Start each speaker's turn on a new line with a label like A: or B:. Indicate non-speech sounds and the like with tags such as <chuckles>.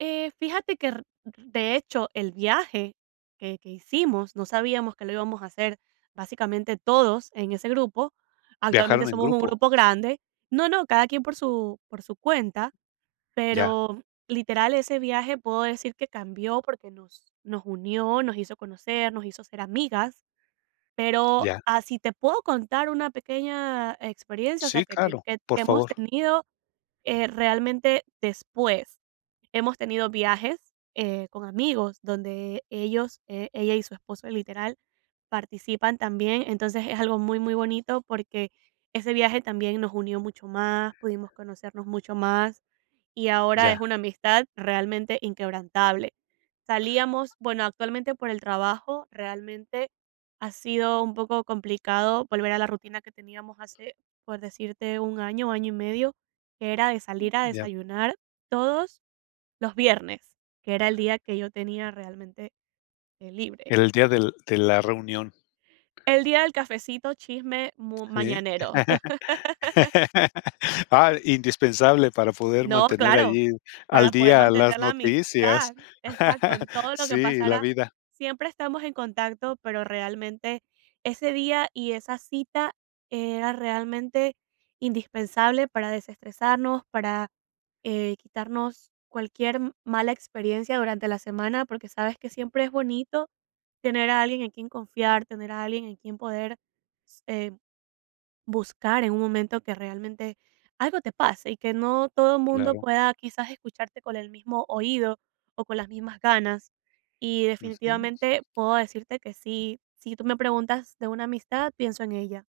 A: Eh, fíjate que, r de hecho, el viaje que que hicimos, no sabíamos que lo íbamos a hacer básicamente todos en ese grupo. Actualmente
B: ¿Viajaron en
A: somos un
B: grupo?
A: grupo grande No, no, cada quien por su por su cuenta,
B: Ya.
A: pero, literal, ese viaje puedo decir que cambió, porque nos nos unió, nos hizo conocernos, nos hizo ser amigas. Pero
B: Ya.
A: así te puedo contar una pequeña experiencia, o sea,
B: Sí,
A: que ten
B: claro.
A: que
B: Por
A: hemos
B: favor.
A: tenido, eh, realmente después. Hemos tenido viajes, eh, con amigos, donde ellos, eh, ella y su esposo, literal, participan también, entonces es algo muy, muy bonito, porque ese viaje también nos unió mucho más, pudimos conocernos mucho más, y ahora es
B: Ya.
A: una amistad realmente inquebrantable. Salíamos bueno, actualmente, por el trabajo, realmente ha sido un poco complicado volver a la rutina que teníamos hace, por decirte, 1 año, año y medio, que era de
B: Mm,
A: salir a
B: ya.
A: desayunar todos los viernes, que era el día que yo tenía realmente, eh, libre.
B: Era el día del de la reunión.
A: El día del cafecito, chisme mu
B: Sí.
A: mañanero.
B: <laughs>
A: <laughs>
B: Ah, indispensable para poder
A: No,
B: mantener
A: claro.
B: allí al
A: Para poder
B: día las
A: mantener la
B: noticias.
A: amistad. Exacto,
B: <chuckles>
A: en todo lo que
B: Sí, la
A: pasara,
B: vida.
A: siempre estamos en contacto, pero realmente ese día y esa cita era realmente indispensable para desestresarnos, para, eh, quitarnos cualquier mala experiencia durante la semana, porque sabes que siempre es bonito tener a alguien en quien confiar, tener a alguien en quien poder s eh, buscar en un momento que realmente algo te pase y que no todo mundo
B: Claro.
A: pueda quizás escucharte con el mismo oído o con las mismas ganas. Y,
B: Ujú.
A: definitivamente, puedo decirte que sí si tú me preguntas de una amistad, pienso en ella.